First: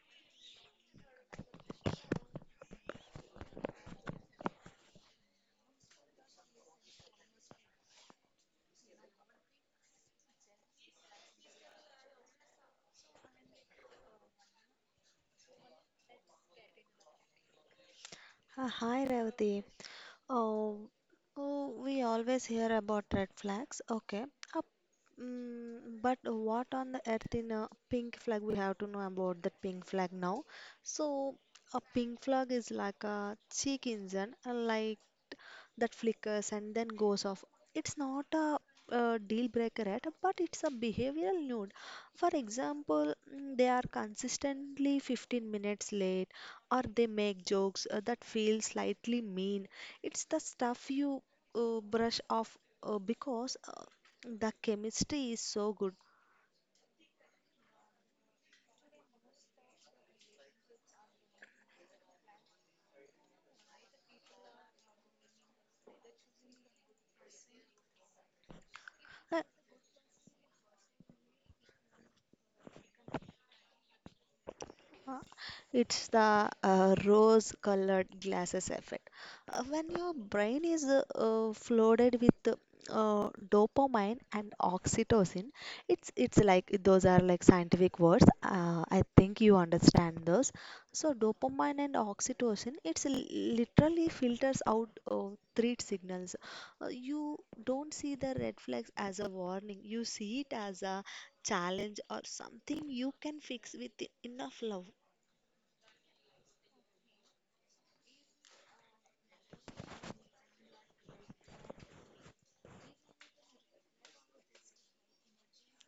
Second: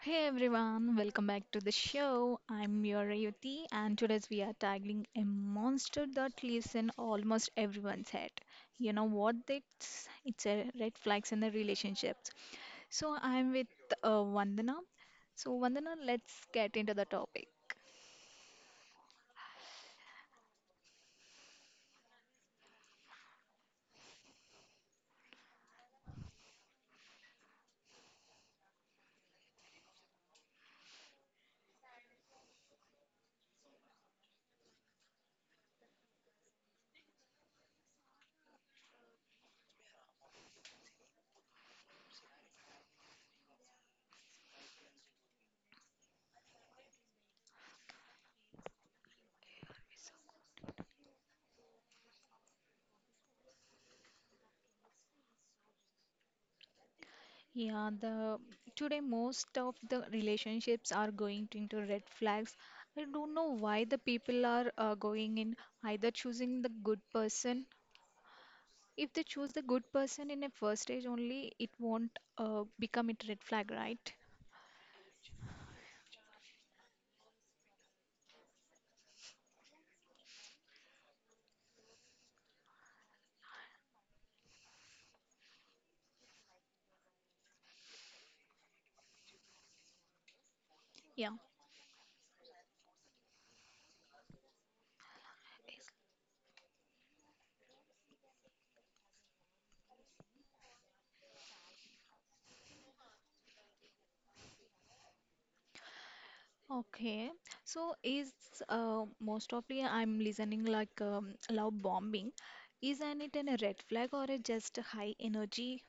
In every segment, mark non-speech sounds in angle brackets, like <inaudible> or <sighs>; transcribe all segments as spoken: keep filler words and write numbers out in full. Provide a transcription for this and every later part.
Hey everyone, welcome back to the show. I'm your Rayuti, and today we are tackling a monster that lives in almost everyone's head. You know what? It's, it's a red flags in the relationships. So I'm with uh, Vandana. So Vandana, let's get into the topic. Uh, Hi Revati. Oh, oh, we always hear about red flags. Okay. Uh, mm, but what on the earth in a pink flag we have to know about that pink flag now? So a pink flag is like a cheek engine, a light that flickers and then goes off. It's not a, uh deal breaker at, but it's a behavioral nude. For example, mm, they are consistently fifteen minutes late or they make jokes uh, that feel slightly mean. It's the stuff you uh, brush off uh, because uh, the chemistry is so good. Yeah, the today most of the relationships are going to- into red flags. I don't know why the people are uh, going in either choosing the good person. If they Uh, choose the good person in a first stage only, it won't uh, become it red flag, right? Uh, It's the uh, rose-colored glasses effect. Uh, when your brain is uh, uh, flooded with uh, dopamine and oxytocin, it's it's like those are like scientific words. Uh, I think you understand those. So Yeah. dopamine and oxytocin, it's l- literally filters out uh, threat signals. Uh, you don't see the red flags as a warning. You see it as a challenge or something you can fix with enough love. Okay, so is uh, most of the I'm listening like um, love bombing. Isn't it an a red flag or a just high energy?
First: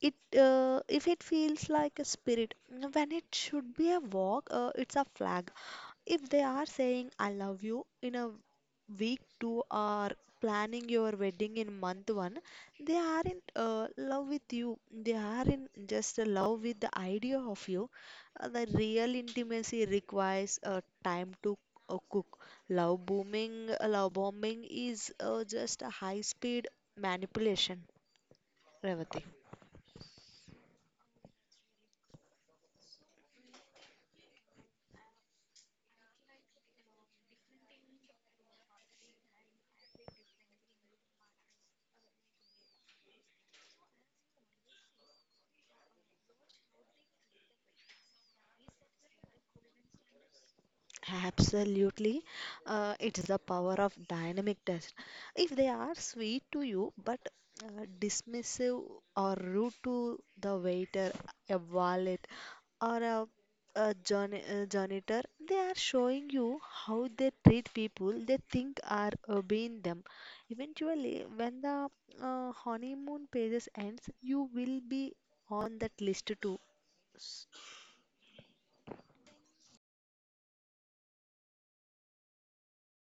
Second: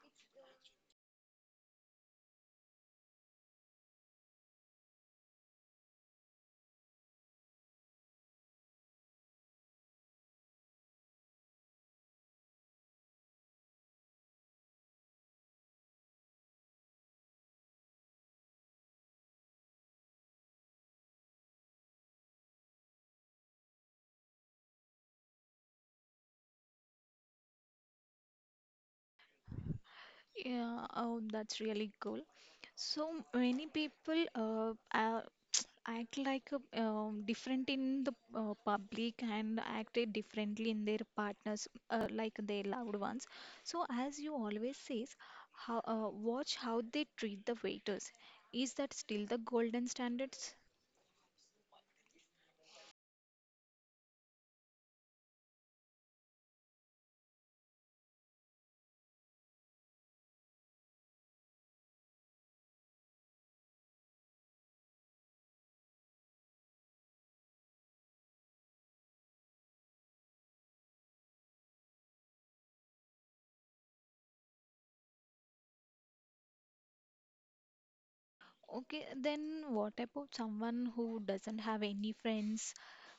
It uh, if it feels like a spirit when it should be a walk, uh, it's a flag. If they are saying I love you in a week two, or planning your wedding in month one, they are in uh, love with you, they are in just a love with the idea of you. Uh, the real intimacy requires uh, time to uh, cook. Love booming, love bombing is uh, just a high speed manipulation, Revati. Yeah, oh, that's really cool. So many people uh, uh, act like a, um, different in the uh, public and acted differently in their partners uh, like their loved ones. So as you always says, how uh, watch how they treat the waiters, is that still the golden standards? Absolutely. Uh, it's the power of dynamic test. If they are sweet to you but uh, dismissive or rude to the waiter, a wallet, or a, a journ- uh, janitor, they are showing you how they treat people they think are obeying them. Eventually, when the uh, honeymoon phases ends, you will be on that list too. Okay, then what about someone who doesn't have any friends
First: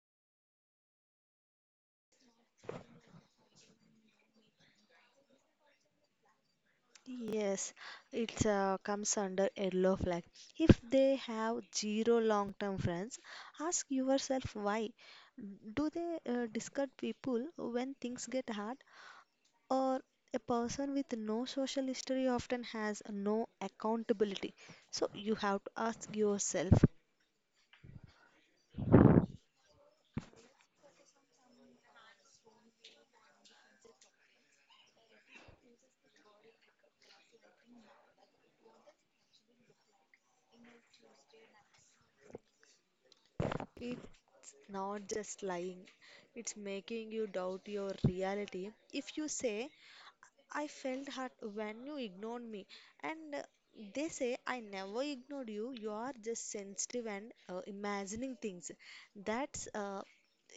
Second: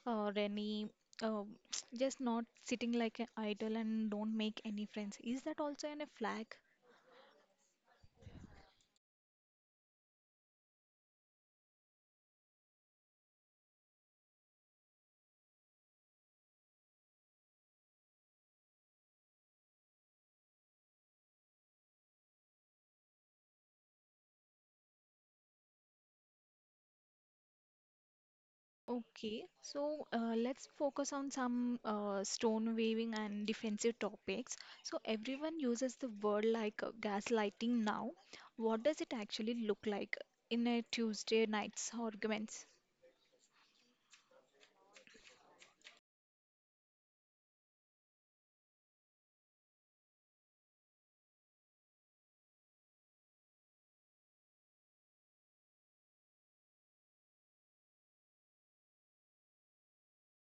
or any uh, <tsk> just not sitting like an idol and don't make any friends, is that also in a flag? Yes, it uh, comes under yellow flag. If they have zero long-term friends, ask yourself why. Do they uh, discard people when things get hard? Or a person with no social history often has no accountability. So you have to ask yourself. Okay, so uh, let's focus on some uh, stone waving and defensive topics. So everyone uses the word like uh, gaslighting now. What does it actually look like in a Tuesday night's arguments? It's not just lying, it's making you doubt your reality. If you say, I felt hurt when you ignored me. And uh, they say, I never ignored you. You are just sensitive and uh, imagining things. That's uh,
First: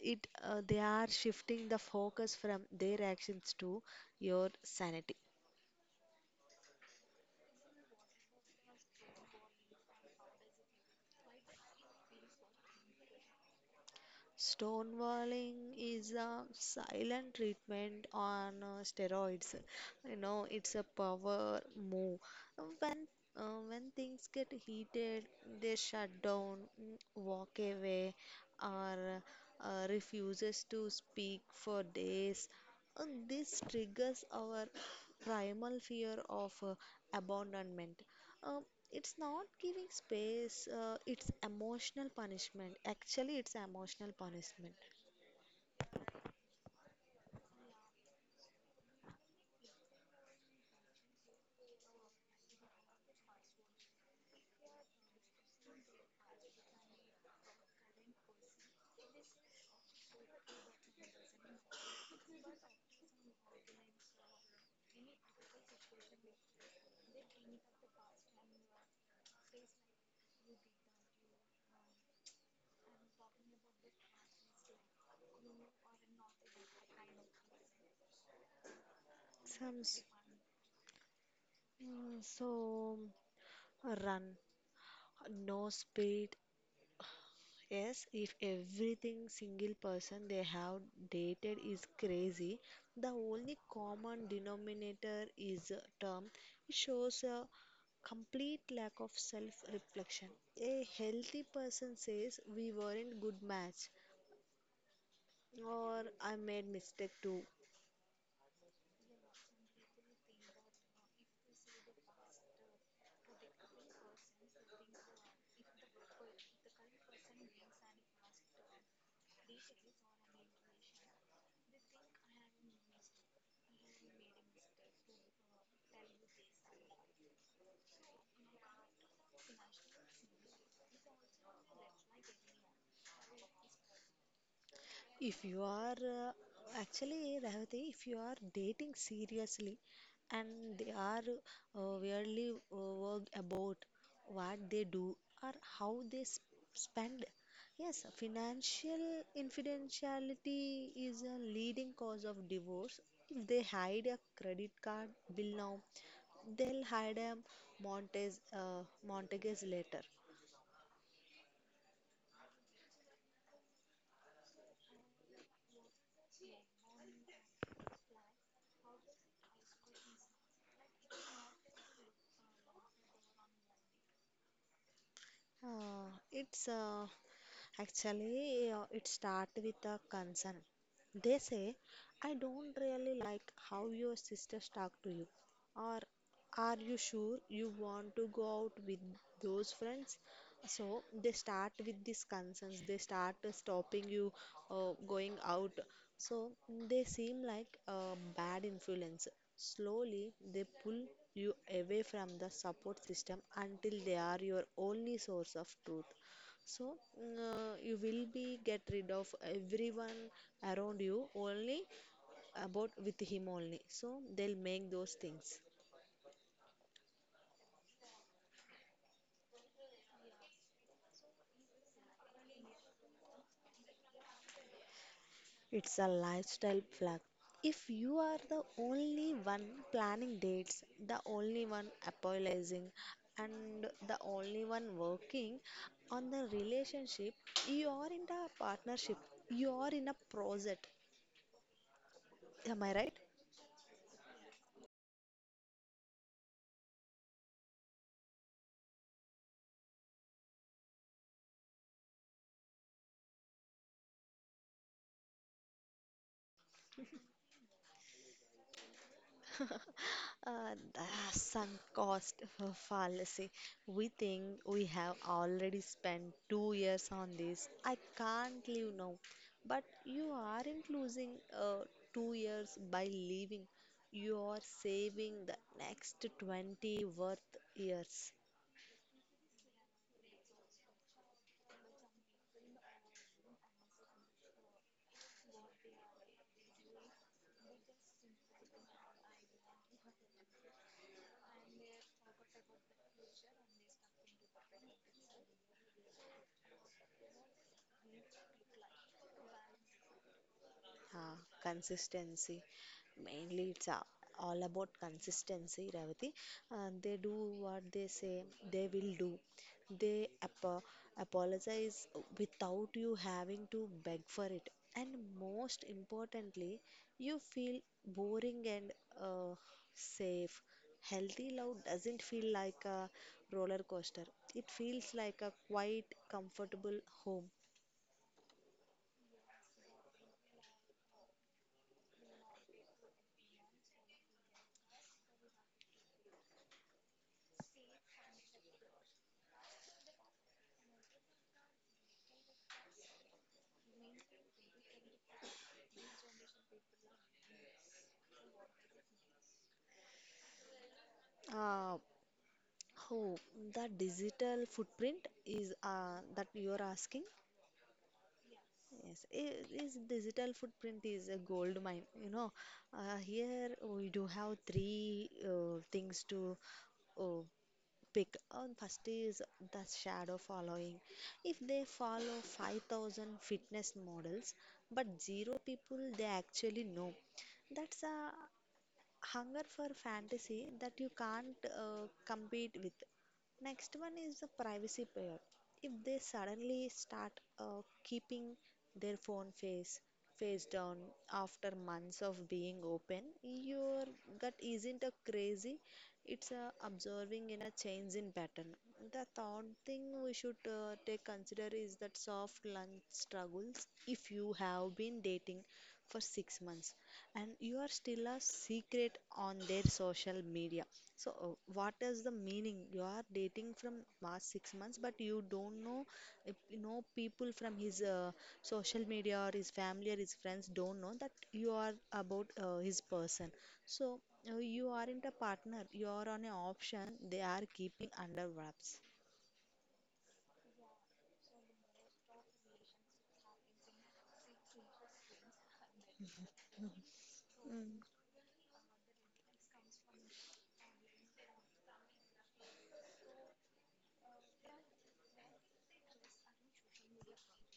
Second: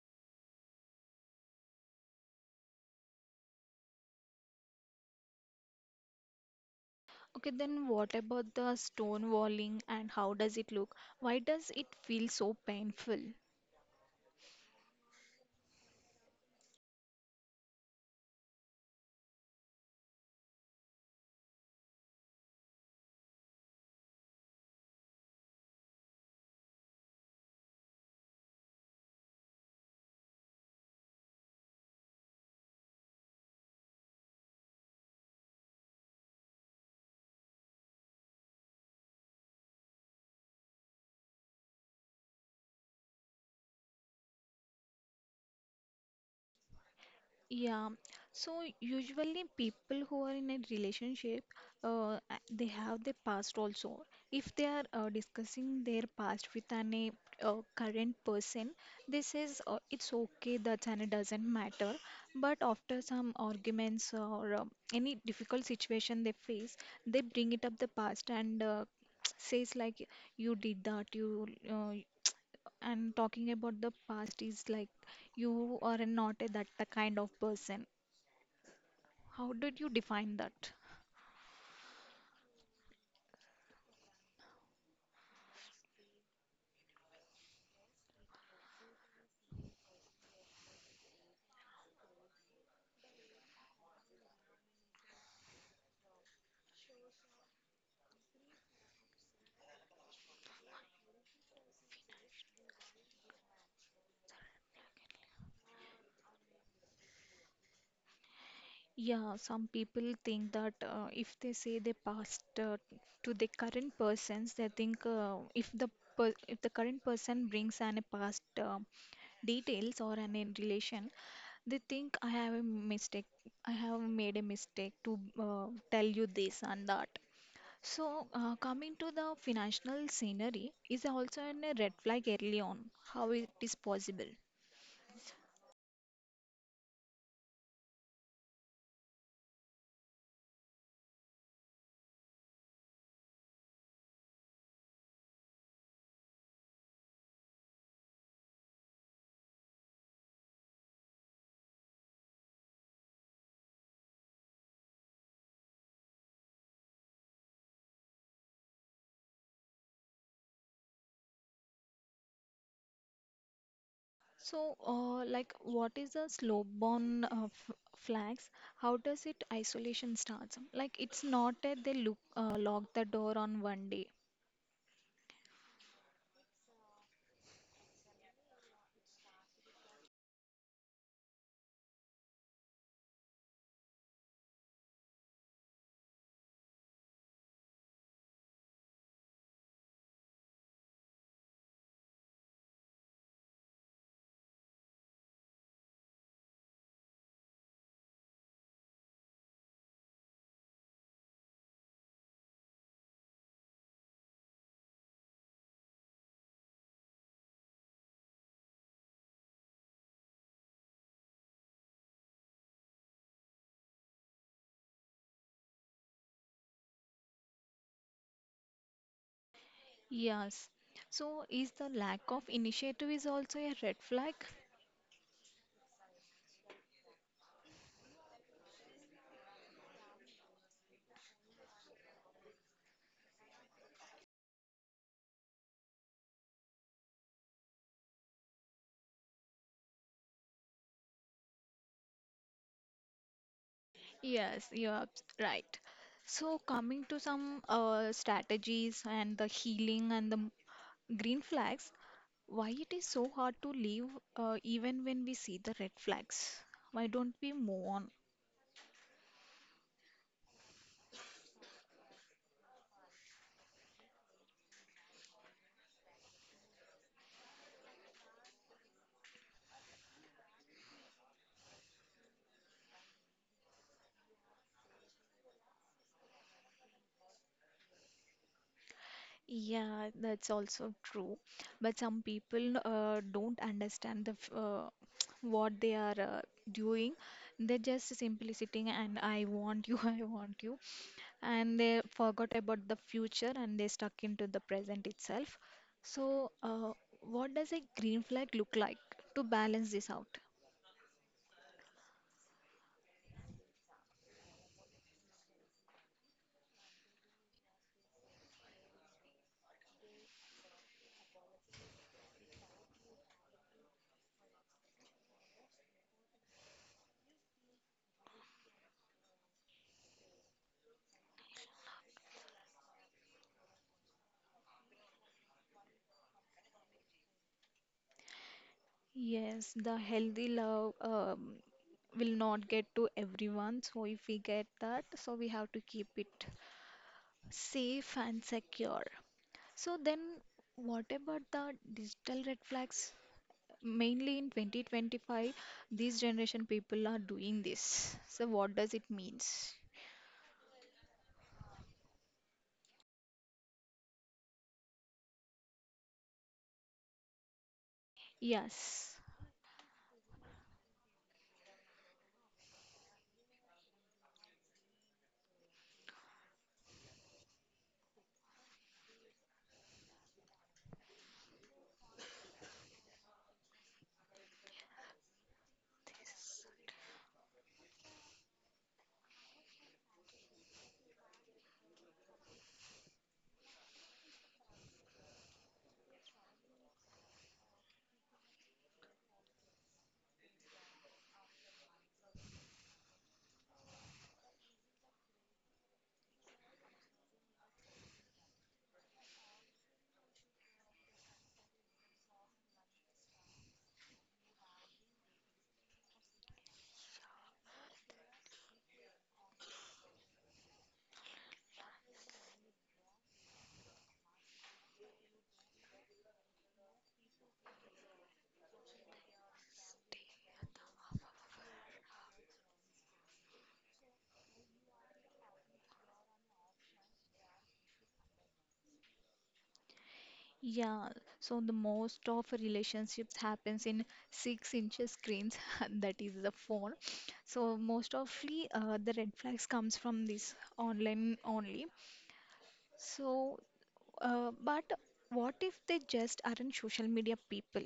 it. Uh, They are shifting the focus from their actions to your sanity. Okay, then what about the stonewalling and how does it look? Why does it feel so painful? Stonewalling is a silent treatment on uh, steroids. You know, it's a power move. When uh, when things get heated, they shut down, mm, walk away, or uh, refuses to speak for days. And this triggers our primal fear of uh, abandonment. Um, it's not giving space, uh, it's emotional punishment. Actually, it's emotional punishment. Yeah, so usually people who are in a relationship, uh, a- they have their past also. If they are uh, discussing their past with an a uh, current person, they says uh, it's okay, that's and it doesn't matter. But after some arguments or uh, any difficult situation they face, they bring it up the past and uh, <tsk> says like you did that, you uh, and talking about the past is like you are not a, that the kind of person. How Some, did you s- define that? mm, so run, no speed. Yes, if everything single person they have dated is crazy, the only common denominator is a term. It shows a complete lack of self reflection. A healthy person says we weren't good match or I made mistake too. Yeah, some people think that uh, if they say their past uh, to the current persons, they think uh, if the per if the current person brings an a past uh, details or an in relation, they think I have a mistake. I have made a mistake to uh, tell you this and that. So, uh, coming to the financial scenery is also an a red flag early on, how it is possible. If you are uh, actually Revati, if you are dating seriously and they are uh, weirdly uh, worried about what they do or how they s spend, yes, financial infidelity is a leading cause of divorce. If they hide a credit card bill now, they'll hide a Montes uh, Montagues later. So, uh, like, what is the slow bound uh, f- flags? How does it isolation starts? Like, it's not that they look uh, lock the door on one day. Uh, it's uh, actually uh, it start with a concern. They say, I don't really like how your sisters talk to you. Or are you sure you want to go out with those friends? So they start with these concerns, they start uh, stopping you uh, going out. So they seem like a bad influence. Slowly they pull you away from the support system until they are your only source of truth. So mm, uh, you will be get rid of everyone around you only about with him only. So they'll make those things. Yes. So, is the lack of initiative is also a red flag? It's a lifestyle plug. If you are the only one planning dates, the only one apologizing, and the only one working on the relationship, you are in a partnership, you are in a project. Am I right? Yes, you're abs- right. So, coming to some uh, strategies and the healing and the green flags, why it is so hard to leave uh, even when we see the red flags? Why don't we move on? <laughs> Uh, the sunk cost <laughs> fallacy. We think we have already spent two years on this. I can't leave now. But you aren't losing uh, two years by leaving. You are saving the next twenty worth years. Yeah, that's also true. But some people uh, don't understand the f- uh, <tsk> what they are uh, doing. They're just simply sitting and I want you, <laughs> I want you. And they forgot about the future and they stuck into the present itself. So, uh, what does a green flag look like to balance this out? Uh, Consistency, mainly it's a- all about consistency, Ravati, and they do what they say they will do. They apo apologize without you having to beg for it, and most importantly, you feel boring and uh, safe. Healthy love doesn't feel like a roller coaster, it feels like a quite comfortable home. Yes, the healthy love um, will not get to everyone. So, if we get that, so we have to keep it safe and secure. So, then what about the digital red flags? Mainly in twenty twenty-five, these generation people are doing this. So, what does it means? uh, Oh, the digital footprint is uh, that you are asking? Yes, Yes. i- is digital footprint is a gold mine. You know, uh, here we do have three uh, things to uh, pick. Uh, first is the shadow following. If they follow five thousand fitness models, but zero people they actually know, that's a hunger for fantasy that you can't uh, compete with. Next one is the privacy pair. If they suddenly start uh, keeping their phone face face down after months of being open, your gut isn't a crazy. It's a observing in a change in pattern. The third thing we should uh, take consider is that soft lunch struggles. If you have been dating for six months, and you are still a secret on their social media, so uh, what is the meaning you are dating from past six months but you don't know if you know people from his uh, social media or his family or his friends don't know that you are about uh, his person. So uh, you aren't a partner, you are on an option they are keeping under wraps. Yeah, so the most of relationships happens in six inches screens <laughs> that is the phone. So Mm. most ofly uh, the red flags comes from this online only. So uh, but what if they just aren't social media people?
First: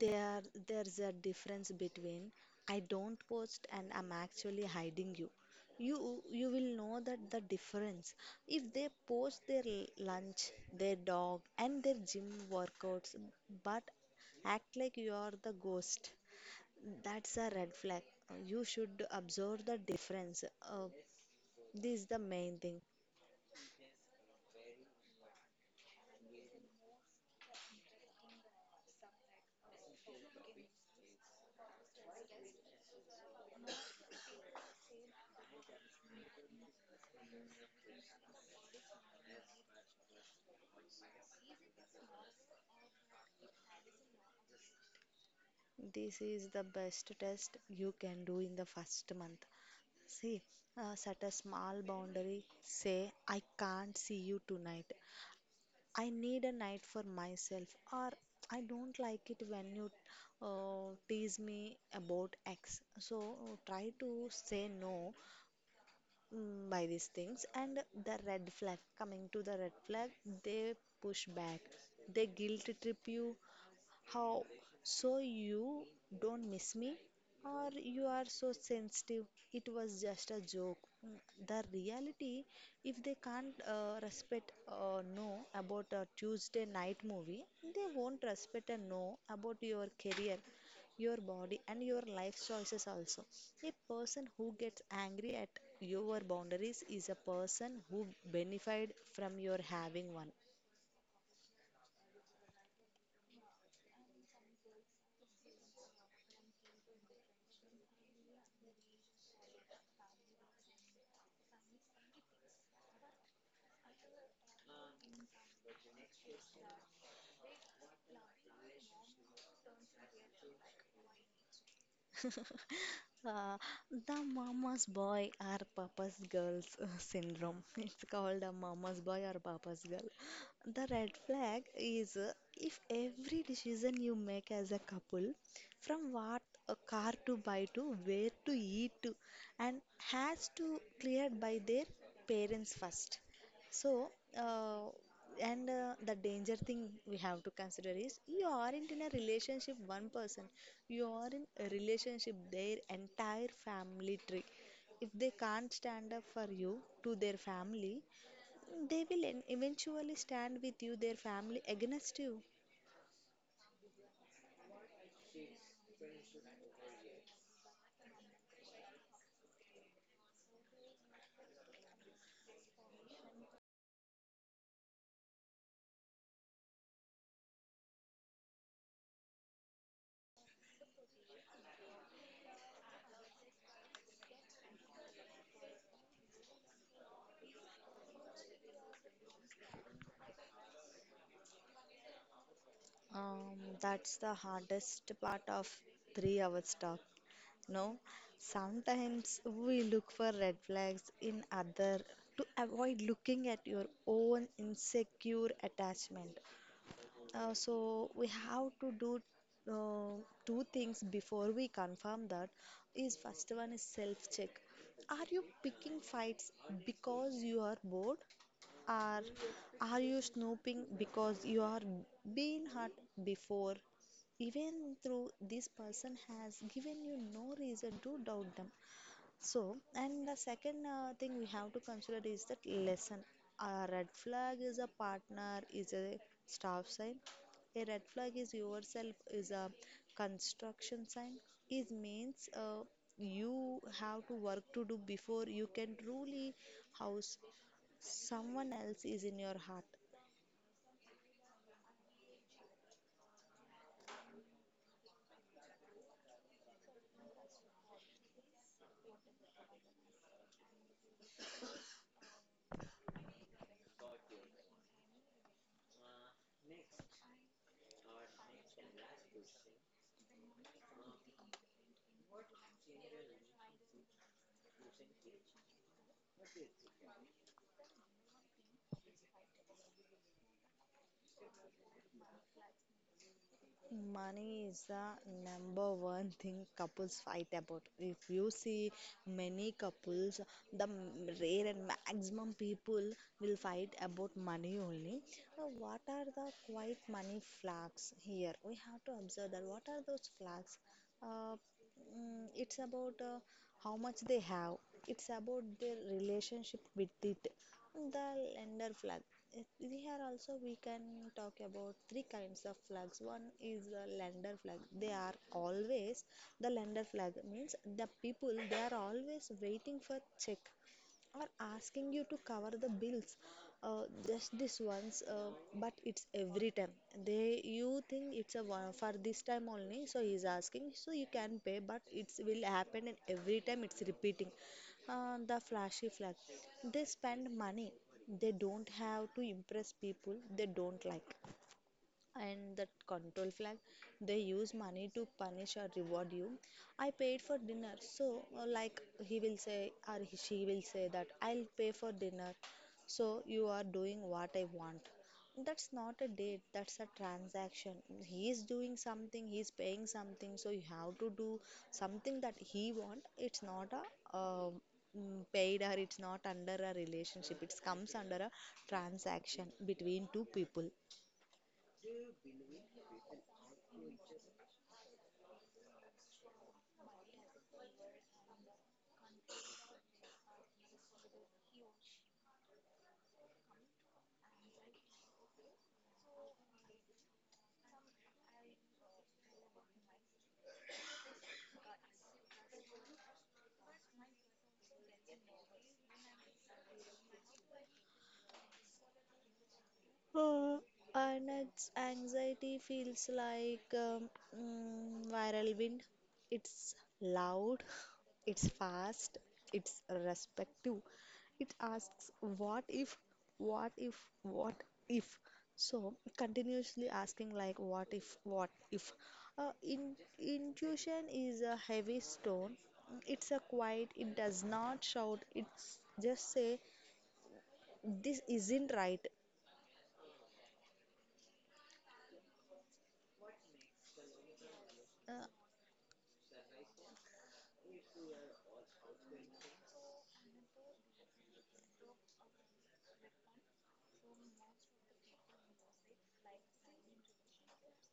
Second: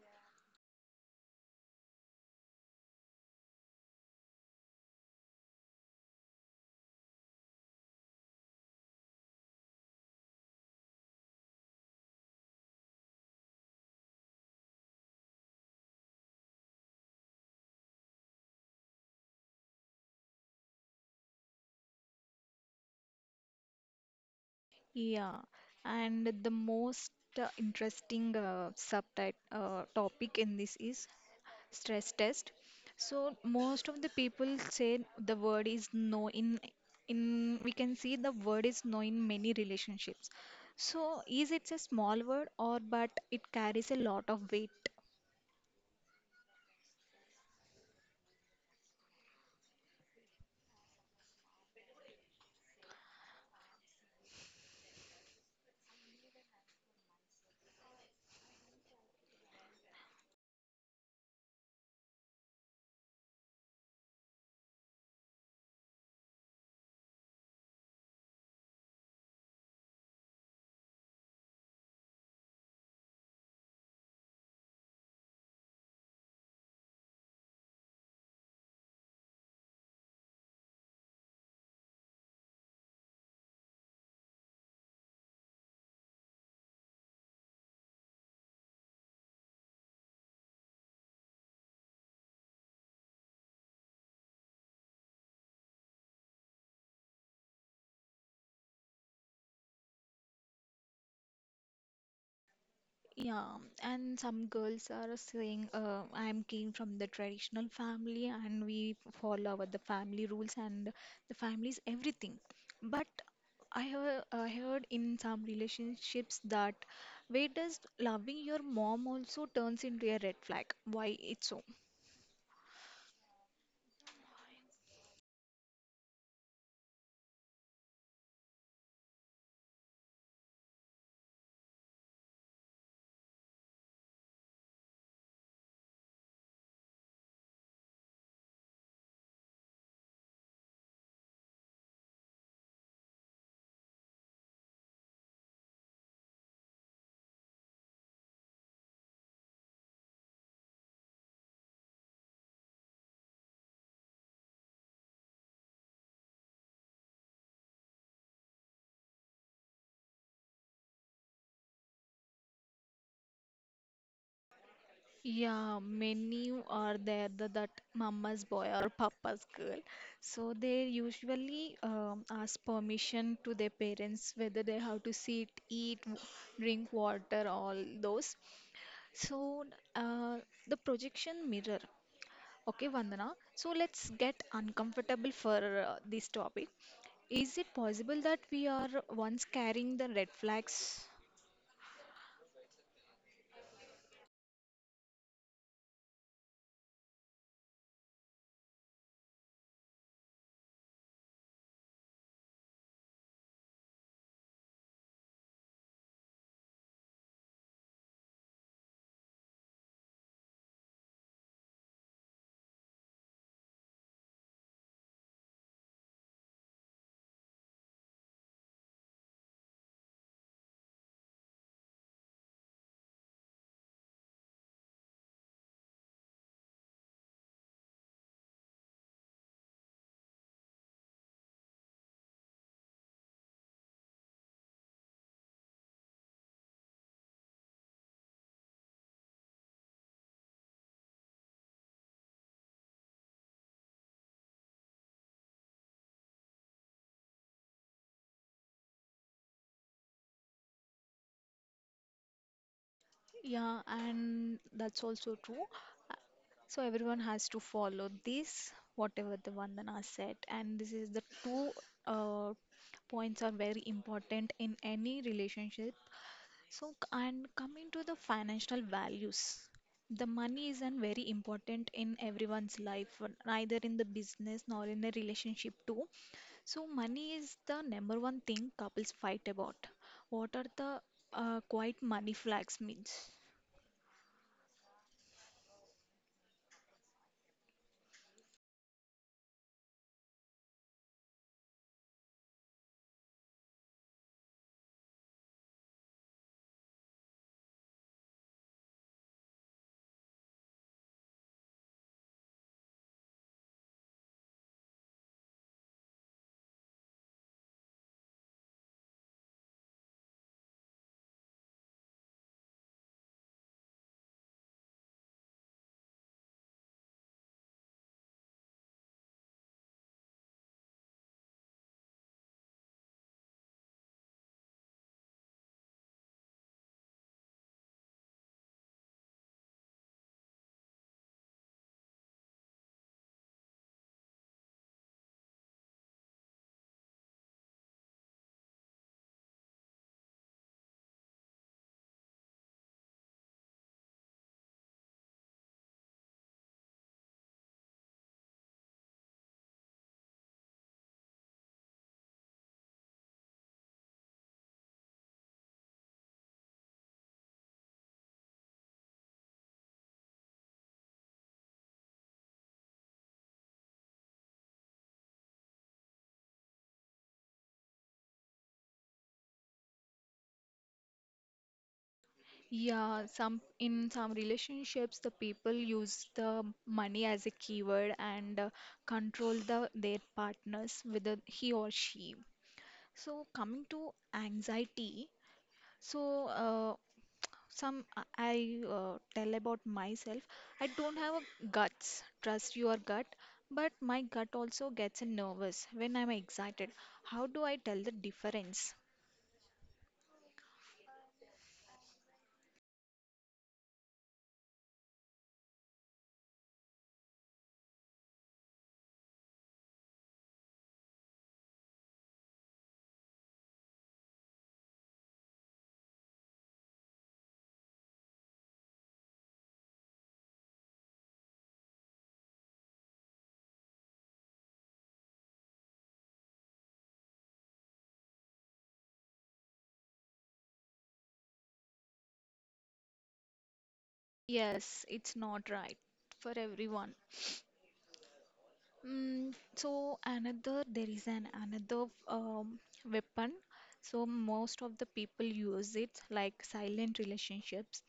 There, there's a difference between I don't post and I'm actually hiding you. You, you will know that the difference. If they post their l- lunch, their dog, and their gym workouts, but act like you are the ghost, that's a red flag. You should observe the difference. Uh, this is the main thing. Yeah, and the most uh, interesting uh, subtype uh, topic in this is stress test. So most of the people say the word is no in, in we can see the word is no in many relationships. So is it a small word or but it carries a lot of weight? This is the best test you can do in the first month. See, uh, set a small boundary. Say, I can't see you tonight. I need a night for myself, or I don't like it when you uh, tease me about X. So, uh, try to say no mm, by these things. And the red flag, coming to the red flag, they push back, they guilt trip you, how? So you don't miss me? Or you are so sensitive, it was just a joke. Mm, The reality, if they can't uh, respect a no about a Tuesday night movie, they won't respect a no about your career, your body, and your life choices also. A person who gets angry at your boundaries is a person who benefited from your having one. Yeah, and some girls are saying, uh, I'm came from the traditional family and we follow our, the family rules and the family's everything. But I heard, I heard in some relationships that where does loving your mom also turns into a red flag? Why it's so? <laughs> Uh, the mama's boy or papa's girl's uh, syndrome. <laughs> It's called a mama's boy or papa's girl. The red flag is uh, if every decision you make as a couple, from what a car to buy to, where to eat to, and has to cleared by their parents first. So, uh, and uh, the danger thing we have to consider is you aren't in a relationship one person, you are in a relationship their entire family tree. If they can't stand up for you to their family, they will en- eventually stand with you, their family against you. Yeah, many are there the, that mama's boy or papa's girl. So they usually um, ask permission to their parents whether they have to sit, eat, w- drink water, all those. So uh, the projection mirror. Okay, Vandana. So let's get uncomfortable for uh, this topic. Is it possible that we are once carrying the red flags? Um, that's the hardest part of three hours talk. No, sometimes we look for red flags in other to avoid looking at your own insecure attachment. Uh, so we have to do uh, two things before we confirm that is first one is self check. Are you picking fights because you are bored? Or are you snooping because you are being hurt before? Even though this person has given you no reason to doubt them. So, and the second uh, thing we have to consider is that lesson. A red flag is a partner, is a staff sign. A red flag is yourself, is a construction sign. It means uh, you have to work to do before you can truly house someone else is in your heart. Yeah, and that's also true. Uh, So everyone has to follow this, whatever the Vandana said. And this is the two uh, points are very important in any relationship. So, c- and coming to the financial values, the money is an very important in everyone's life, uh, neither in the business nor in the relationship too. So, money is the number one thing couples fight about. What are the uh, quiet money flags means? Money is the number one thing couples fight about. If you see many couples, the m- rare and maximum people will fight about money only. Now, what are the quite money flags here? We have to observe that. What are those flags? Uh, Mm, it's about uh, how much they have. It's about their relationship with it. The lender flag. It- Here also we can talk about three kinds of flags. One is the lender flag. They are always the lender flag means the people they are always waiting for check or asking you to cover the bills, uh, just this once, uh, but it's every time. They You think it's a one for this time only, so he's asking so you can pay, but it's will happen and every time it's repeating. Uh, the flashy flag, they spend money they don't have to impress people they don't like. And that control flag, they use money to punish or reward you. I paid for dinner, so, uh, like, he will say, or he- she will say that I'll pay for dinner, so you are doing what I want. That's not a date, that's a transaction. He is doing something, he is paying something, so you have to do something that he want. It's not a, um, mm, paid, or it's not under a relationship, it comes under a transaction between two people. Yeah, some in some relationships, the people use the money as a keyword and uh, control the their partners, whether he or she. So coming to anxiety, so uh, some I I, uh, tell about myself. I don't have a guts. Trust your gut, but my gut also gets nervous when I'm excited. How do I tell the difference? Uh, and it's, anxiety feels like, um, mm, viral wind. It's loud, <laughs> it's fast, it's respective. It asks, what if, what if, what if? So continuously asking like, what if, what if? Uh, in, intuition is a heavy stone. It's a quiet, it does not shout, it's just say, this isn't right. Yes, it's Uh, not right for everyone. Mm, so another there is an another um, weapon. So most of the people use it like silent relationships.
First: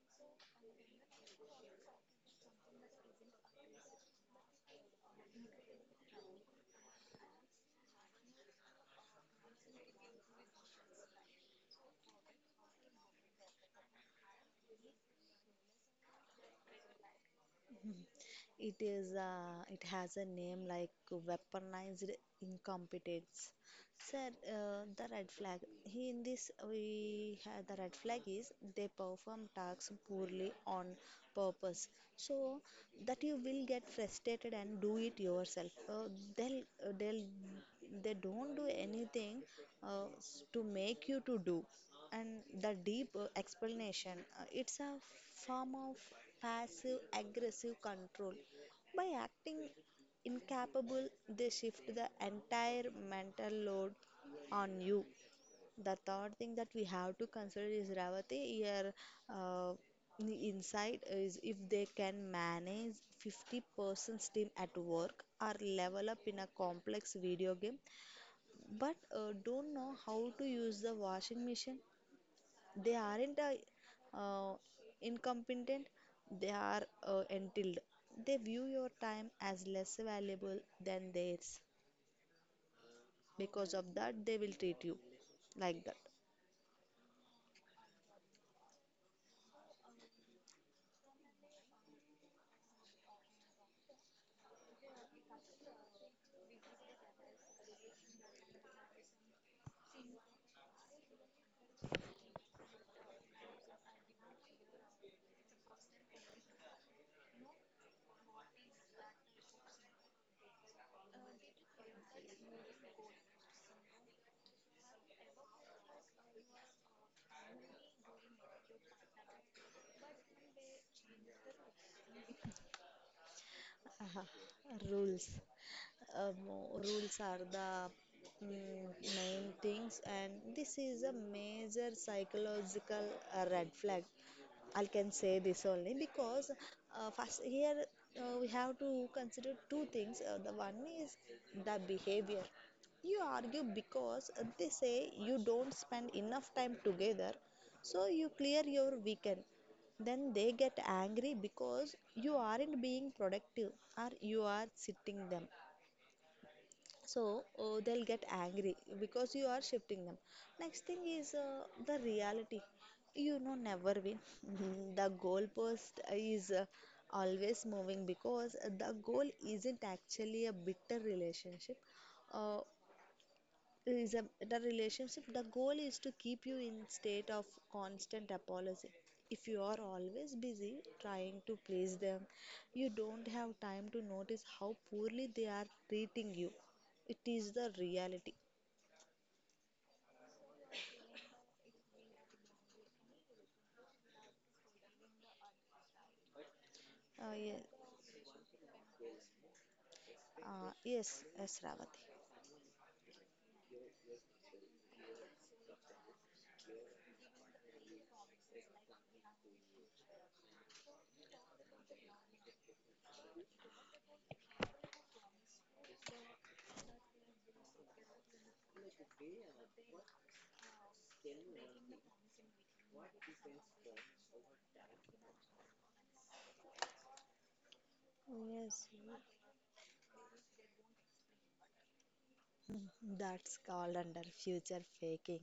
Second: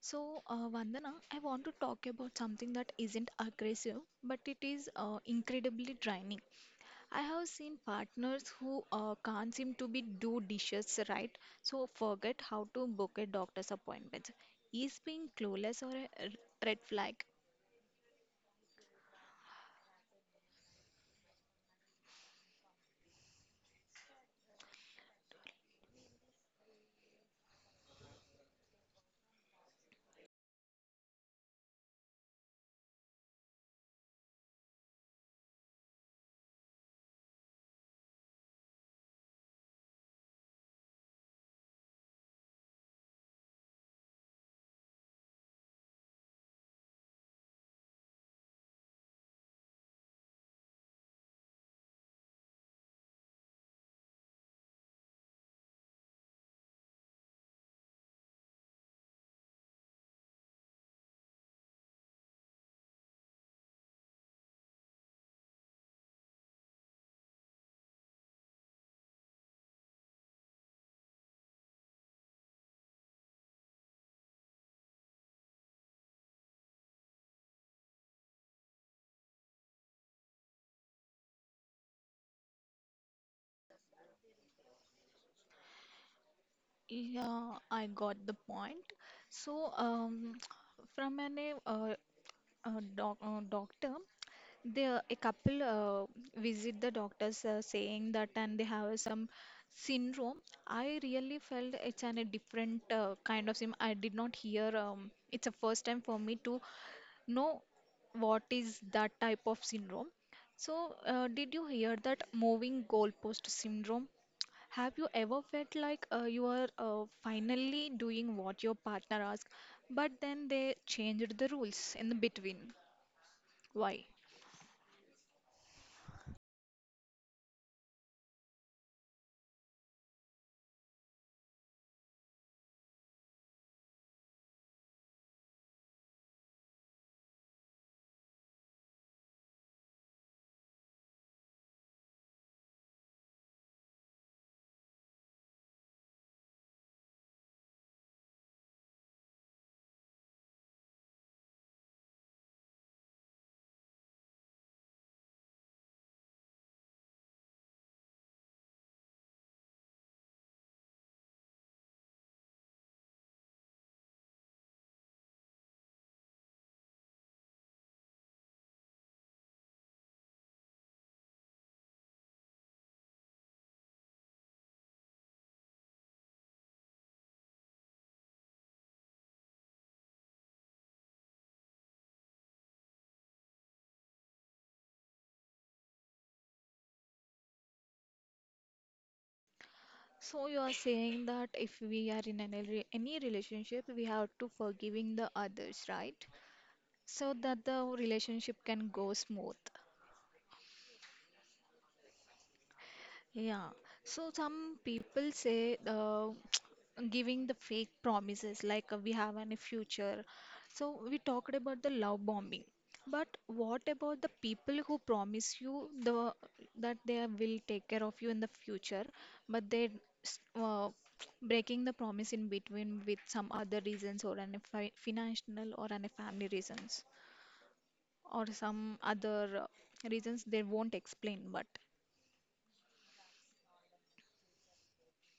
So uh, Vandana, I want to talk about something that isn't aggressive, but it is uh, incredibly draining. I have seen partners who uh, can't seem to be do dishes right, so forget how to book a doctor's appointment. Is being clueless or a r- red flag? It is, uh, it has a name like weaponized incompetence. Sir, uh, the red flag. He in this we have the red flag is they perform tasks poorly on purpose, so that you will get frustrated and do it yourself. Uh, they'll uh, they'll they don't do anything uh, s- to make you to do. And the deep uh, explanation, Uh, it's a form of passive aggressive control. By acting incapable, they shift the entire mental load on you. The third thing that we have to consider is, Ravati, here uh, insight is, if they can manage fifty person's team at work or level up in a complex video game but uh, don't know how to use the washing machine, they aren't, uh, uh, incompetent, they are, uh, entitled. They view your time as less valuable than theirs. Because of that, they will treat you like that. Yeah, I got the point. So, um, <tsk> from an uh, uh, doc uh, doctor, there a couple uh, visit the doctors uh, saying that and they have some syndrome. I really felt it's an, a different uh, kind of sim. I did not hear. Um, it's a first time for me to know what is that type of syndrome. So, uh, did you hear that moving goalpost syndrome? Have you ever felt like uh, you are uh, finally doing what your partner asked, but then they changed the rules in the between? Why? Rules. Um, Rules are the, mm, main things, and this is a major psychological uh, red flag. I can say this only because, uh, first here, uh, we have to consider two things. Uh, the one is the behavior. You argue because uh, they say you don't spend enough time together, so you clear your weekend. Then they get angry because you aren't being productive, or you are sitting them, so, oh, they'll get angry because you are shifting them. Next thing is uh, the reality. You know, never win. <laughs> The goalpost is uh, always moving, because the goal isn't actually a bitter relationship. Uh, is a, the relationship, the goal is to keep you in state of constant apology. If you are always busy trying to please them, you don't have time to notice how poorly they are treating you. It is the reality. So you are saying that if we are in any, re- any relationship, we have to forgiving the others, right? uh, So Yes, that the relationship can go smooth. uh, yes yes Ravati. Yeah, so some people say uh, <tsk> giving the fake promises like uh, we have any future. So we talked about the love bombing, but what about the people who promise you the that they will take care of you in the future, but they s- uh, <tsk> breaking the promise in between with some other reasons or any fi financial or any family reasons or Yes. some other uh, reasons they won't explain, but. That's called under future faking.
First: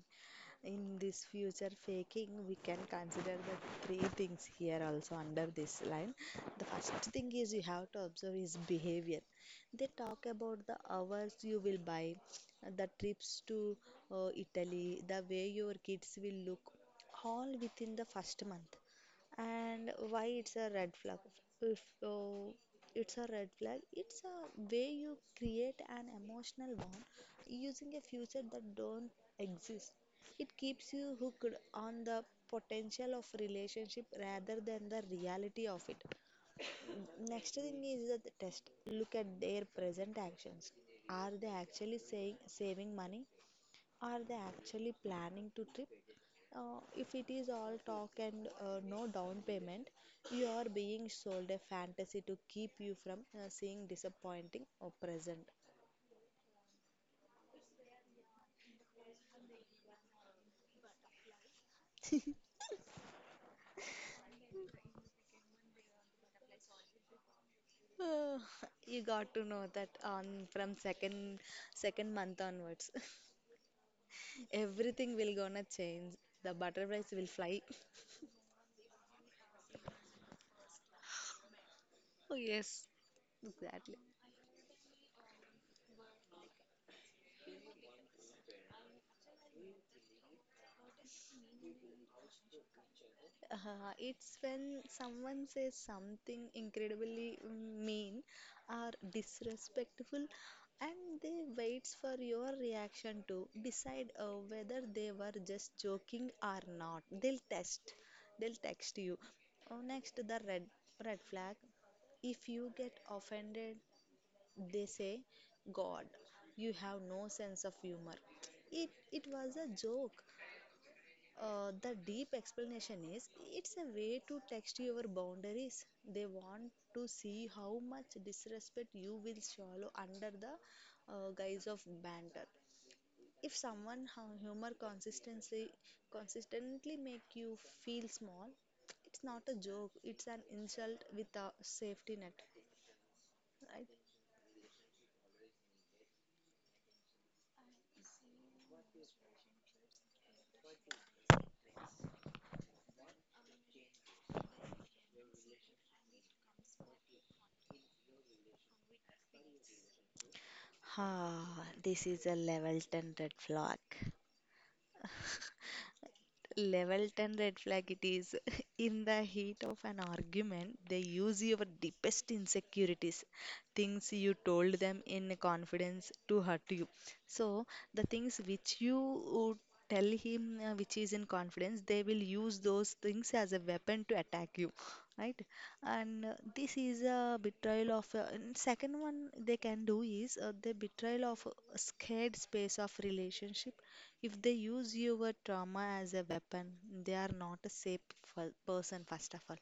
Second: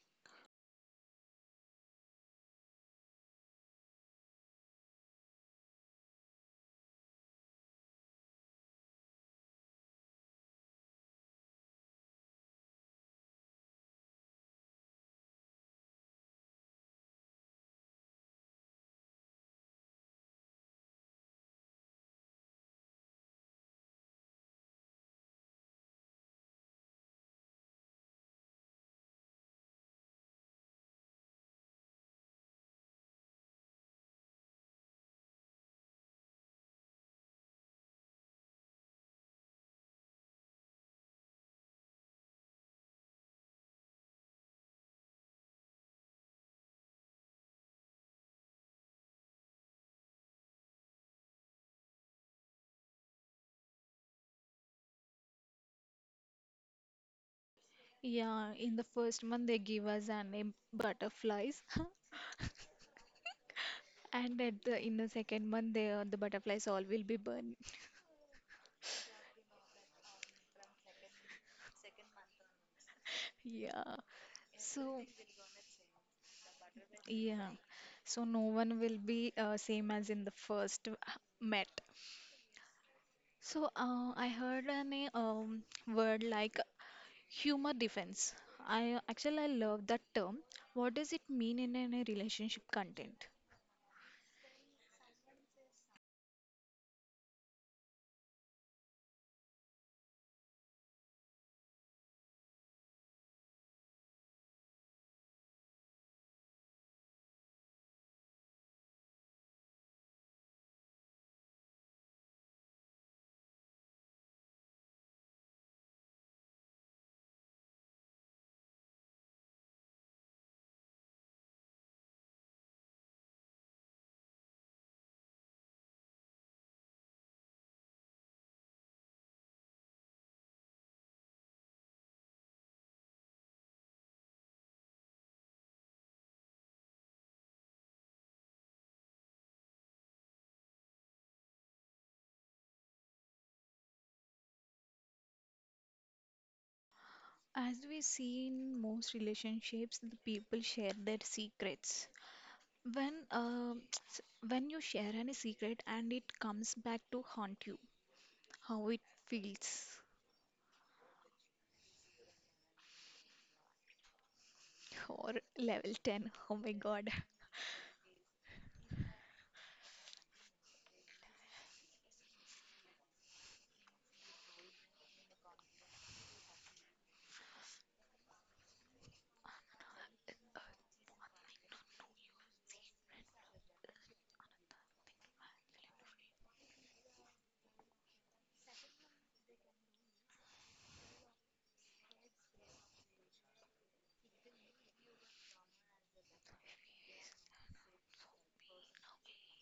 In this future faking, we can consider the three things here also under this line. The first thing is, you have to observe his behavior. They talk about the hours you will buy, the trips to, uh, Italy, the way your kids will look, all within the first month. And why it's a red flag? If uh, it's a red flag, it's a way you create an emotional bond using a future that don't exist. It keeps you hooked on the potential of relationship rather than the reality of it. Next thing is that the test, look at their present actions. Are they actually saying saving money? Are they actually planning to trip? Uh, if it is all talk and uh, no down payment, you are being sold a fantasy to keep you from uh, seeing disappointing or present. <sighs> Yeah, in the first month they give us a name butterflies, <laughs> and at the in the second month they uh, the butterflies all will be burned. <laughs> Uh, <laughs> you got to know that on from second second month onwards, Yeah, <laughs> so everything will gonna change. The butterflies will yeah, fly. <laughs> so no one will be uh, same as in the first uh, met. Oh yes, So exactly. uh, I heard an uh, um, word like humor defense. I actually I love that term. What does it mean in a relationship content? Uh, it's when someone says something incredibly mean or disrespectful, and they waits for your reaction to decide uh, whether they were just joking or not. They'll test, they'll text you. Oh, next, the red red flag. If you get offended, they say, God, you have no sense of humor. It it was a joke. Uh, the deep explanation is, it's a way to test your boundaries. They want to see how much disrespect you will swallow under the uh, guise of banter. If someone hu- humor consistently consistently make you feel small, it's not a joke. It's an insult with a safety net, right? As we see in most relationships, the people share their secrets. When uh, s- when you share any secret and it comes back to haunt you, how it feels? Ah, this is a level ten red flag. Or level ten. Oh my Level God. ten red flag it is. <laughs> In the heat of an argument, they use your deepest insecurities, things you told them in confidence to hurt you. So, the things which you would tell him, uh, which is in confidence, they will use those things as a weapon to attack you, right? And uh, this is a betrayal of. Uh, and second one they can do is uh, the betrayal of a scared space of relationship. If they use your trauma as a weapon, they are not a safe fir- person, first of all.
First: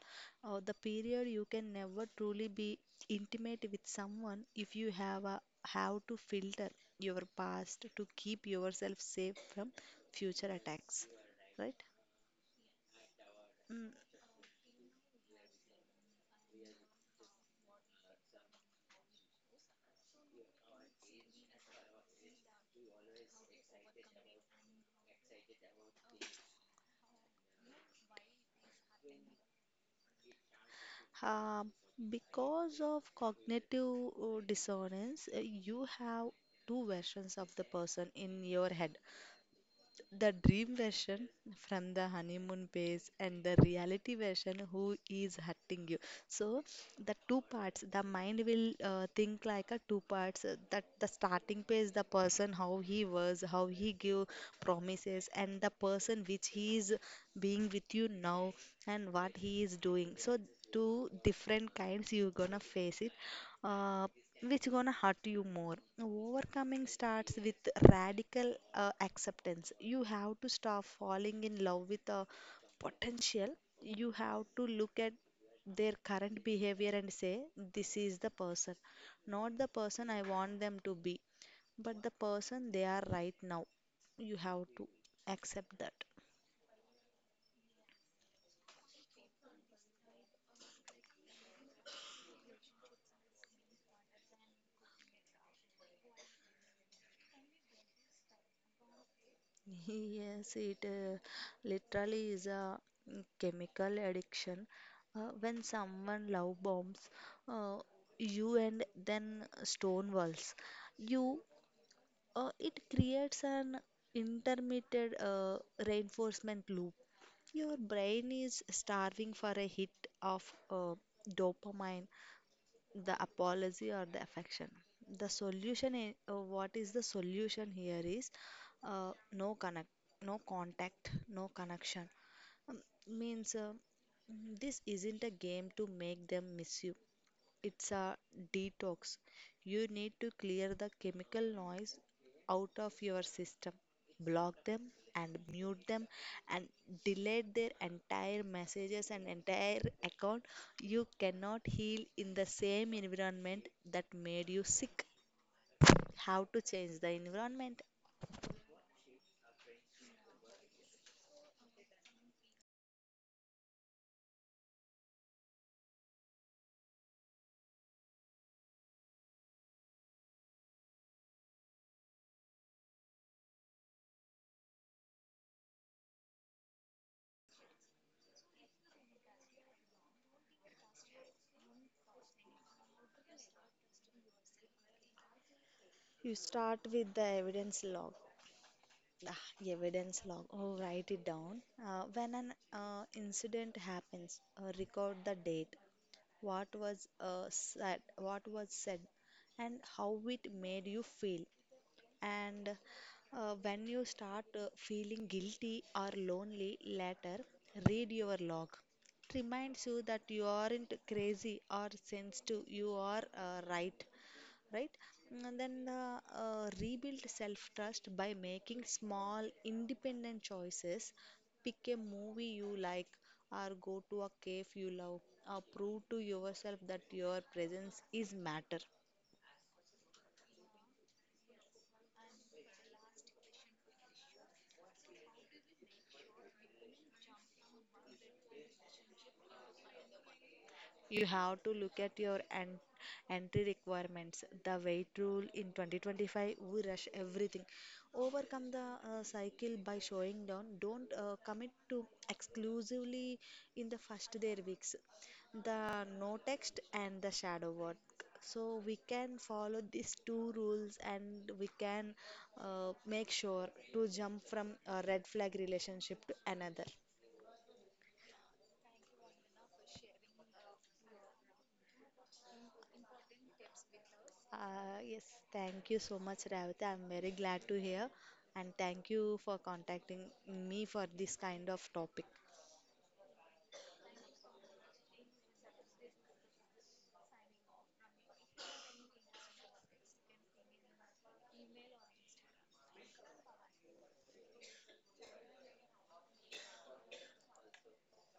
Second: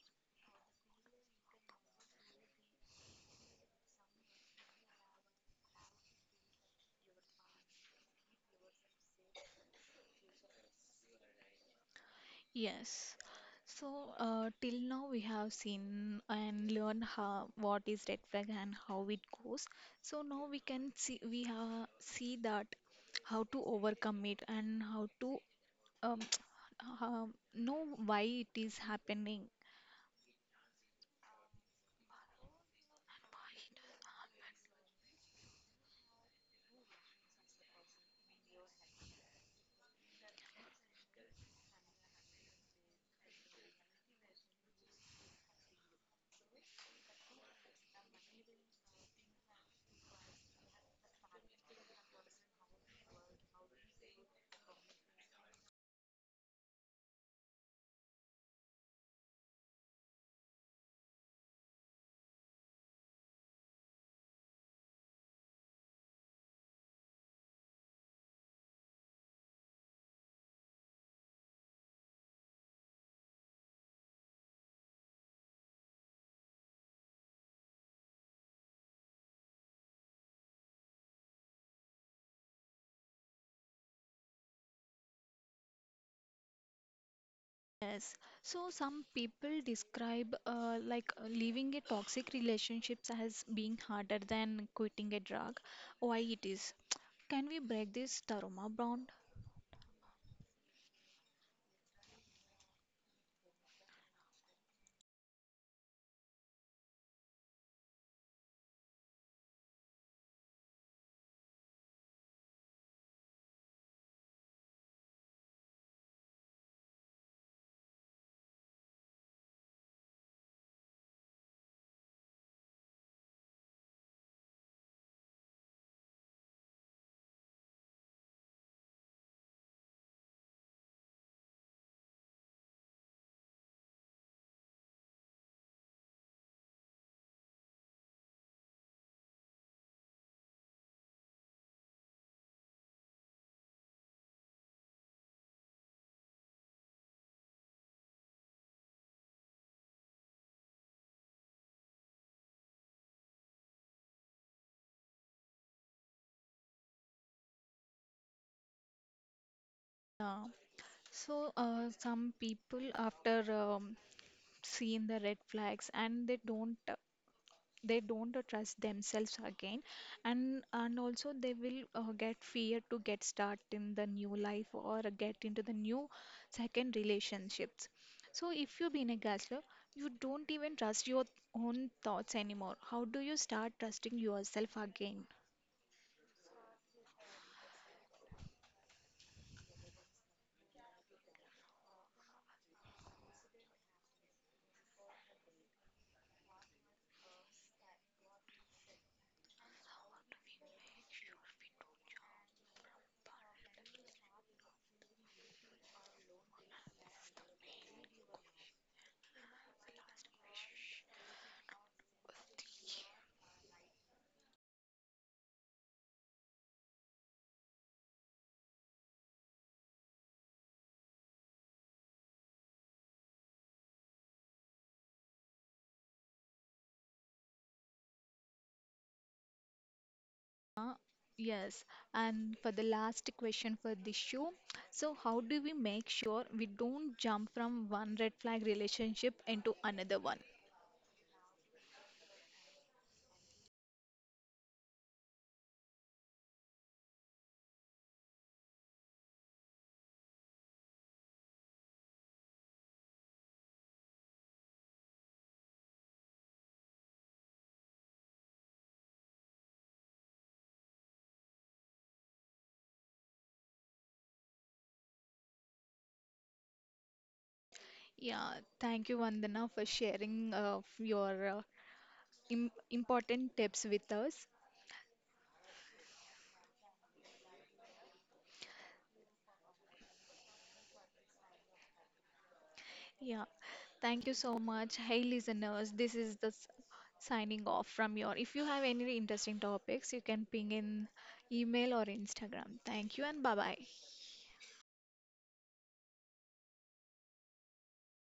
Or the period you can never truly be intimate with someone if you have a how to filter your past to keep yourself safe from future attacks, right? Yes. Mm. So uh, till now we have seen and learned how what is red flag and how it goes. So now we can see we have see that how to overcome it and how to um, <tsk> uh, know why it is happening. Um, because of cognitive uh, dissonance, uh, you have two versions of the person in your head. The dream version from the honeymoon phase, and the reality version who is hurting you. So the two parts, the mind will uh, think like a two parts, uh, that the starting phase, the person how he was, how he give promises, and the person which he is being with you now and what he is doing. So two different kinds you're gonna face it, uh, which gonna hurt you more. Overcoming starts with radical uh, acceptance. You have to stop falling in love with a potential. You have to look at their current behavior and say, this is the person, not the person I want them to be, but the person they are right now. You have to accept that. Yes, so some people describe uh, like uh, leaving a toxic relationships as being harder than quitting a drug. Why it is? Can we break this trauma bond? <laughs> Yes, it uh, literally is a, mm, chemical addiction. Uh, when someone love bombs uh, you and then stone walls you, uh, it creates an intermittent uh, reinforcement loop. Your brain is starving for a hit of, uh, dopamine, the apology or the affection. The solution, i- uh, what is the solution here is, uh, no connect, no contact, no connection, um, means, uh, mm, this isn't a game to make them miss you, it's a detox. You need to clear the chemical noise out of your system, block them and mute them, and delete their entire messages and entire account. You cannot heal in the same environment that made you sick. How to change the environment? Yeah. So uh, some people after um, seeing the red flags and they don't uh, they don't uh, trust themselves again, and and also they will uh, get fear to get start in the new life or get into the new second relationships. So if you've been a gaslighter, you don't even trust your own thoughts anymore. How do you start trusting yourself again? You start with the evidence log. Ah, evidence log. Oh, write it down. Uh, when an uh, incident happens, uh, record the date, what was uh, said, what was said, and how it made you feel. And uh, when you start uh, feeling guilty or lonely later, read your log. It reminds you that you aren't crazy or sensitive, you are uh, right, right? And then uh, uh, rebuild self trust by making small, independent choices. Pick a movie you like, or go to a cave you love, or prove to yourself that your presence is matter. uh, yes, and for the last question for this show, so how do we make sure we don't jump from one red flag relationship into another one? You have to look at your en- entry requirements. The weight rule in twenty twenty-five, we rush everything. Overcome the uh, cycle by showing down. Don't uh, commit to exclusively in the first their weeks. The no text and the shadow work. So we can follow these two rules and we can uh, make sure to jump from a red flag relationship to another. Yeah, thank you, Vandana, for sharing uh, your uh, im important tips with us. Uh, yes, thank you so much, Ravita. I'm very glad to hear, and thank you for contacting me for this kind of topic. Yeah, thank you so much. Hey, listeners, this is the s- signing off from your. If you have any interesting topics, you can ping in email or Instagram. Thank you and bye bye.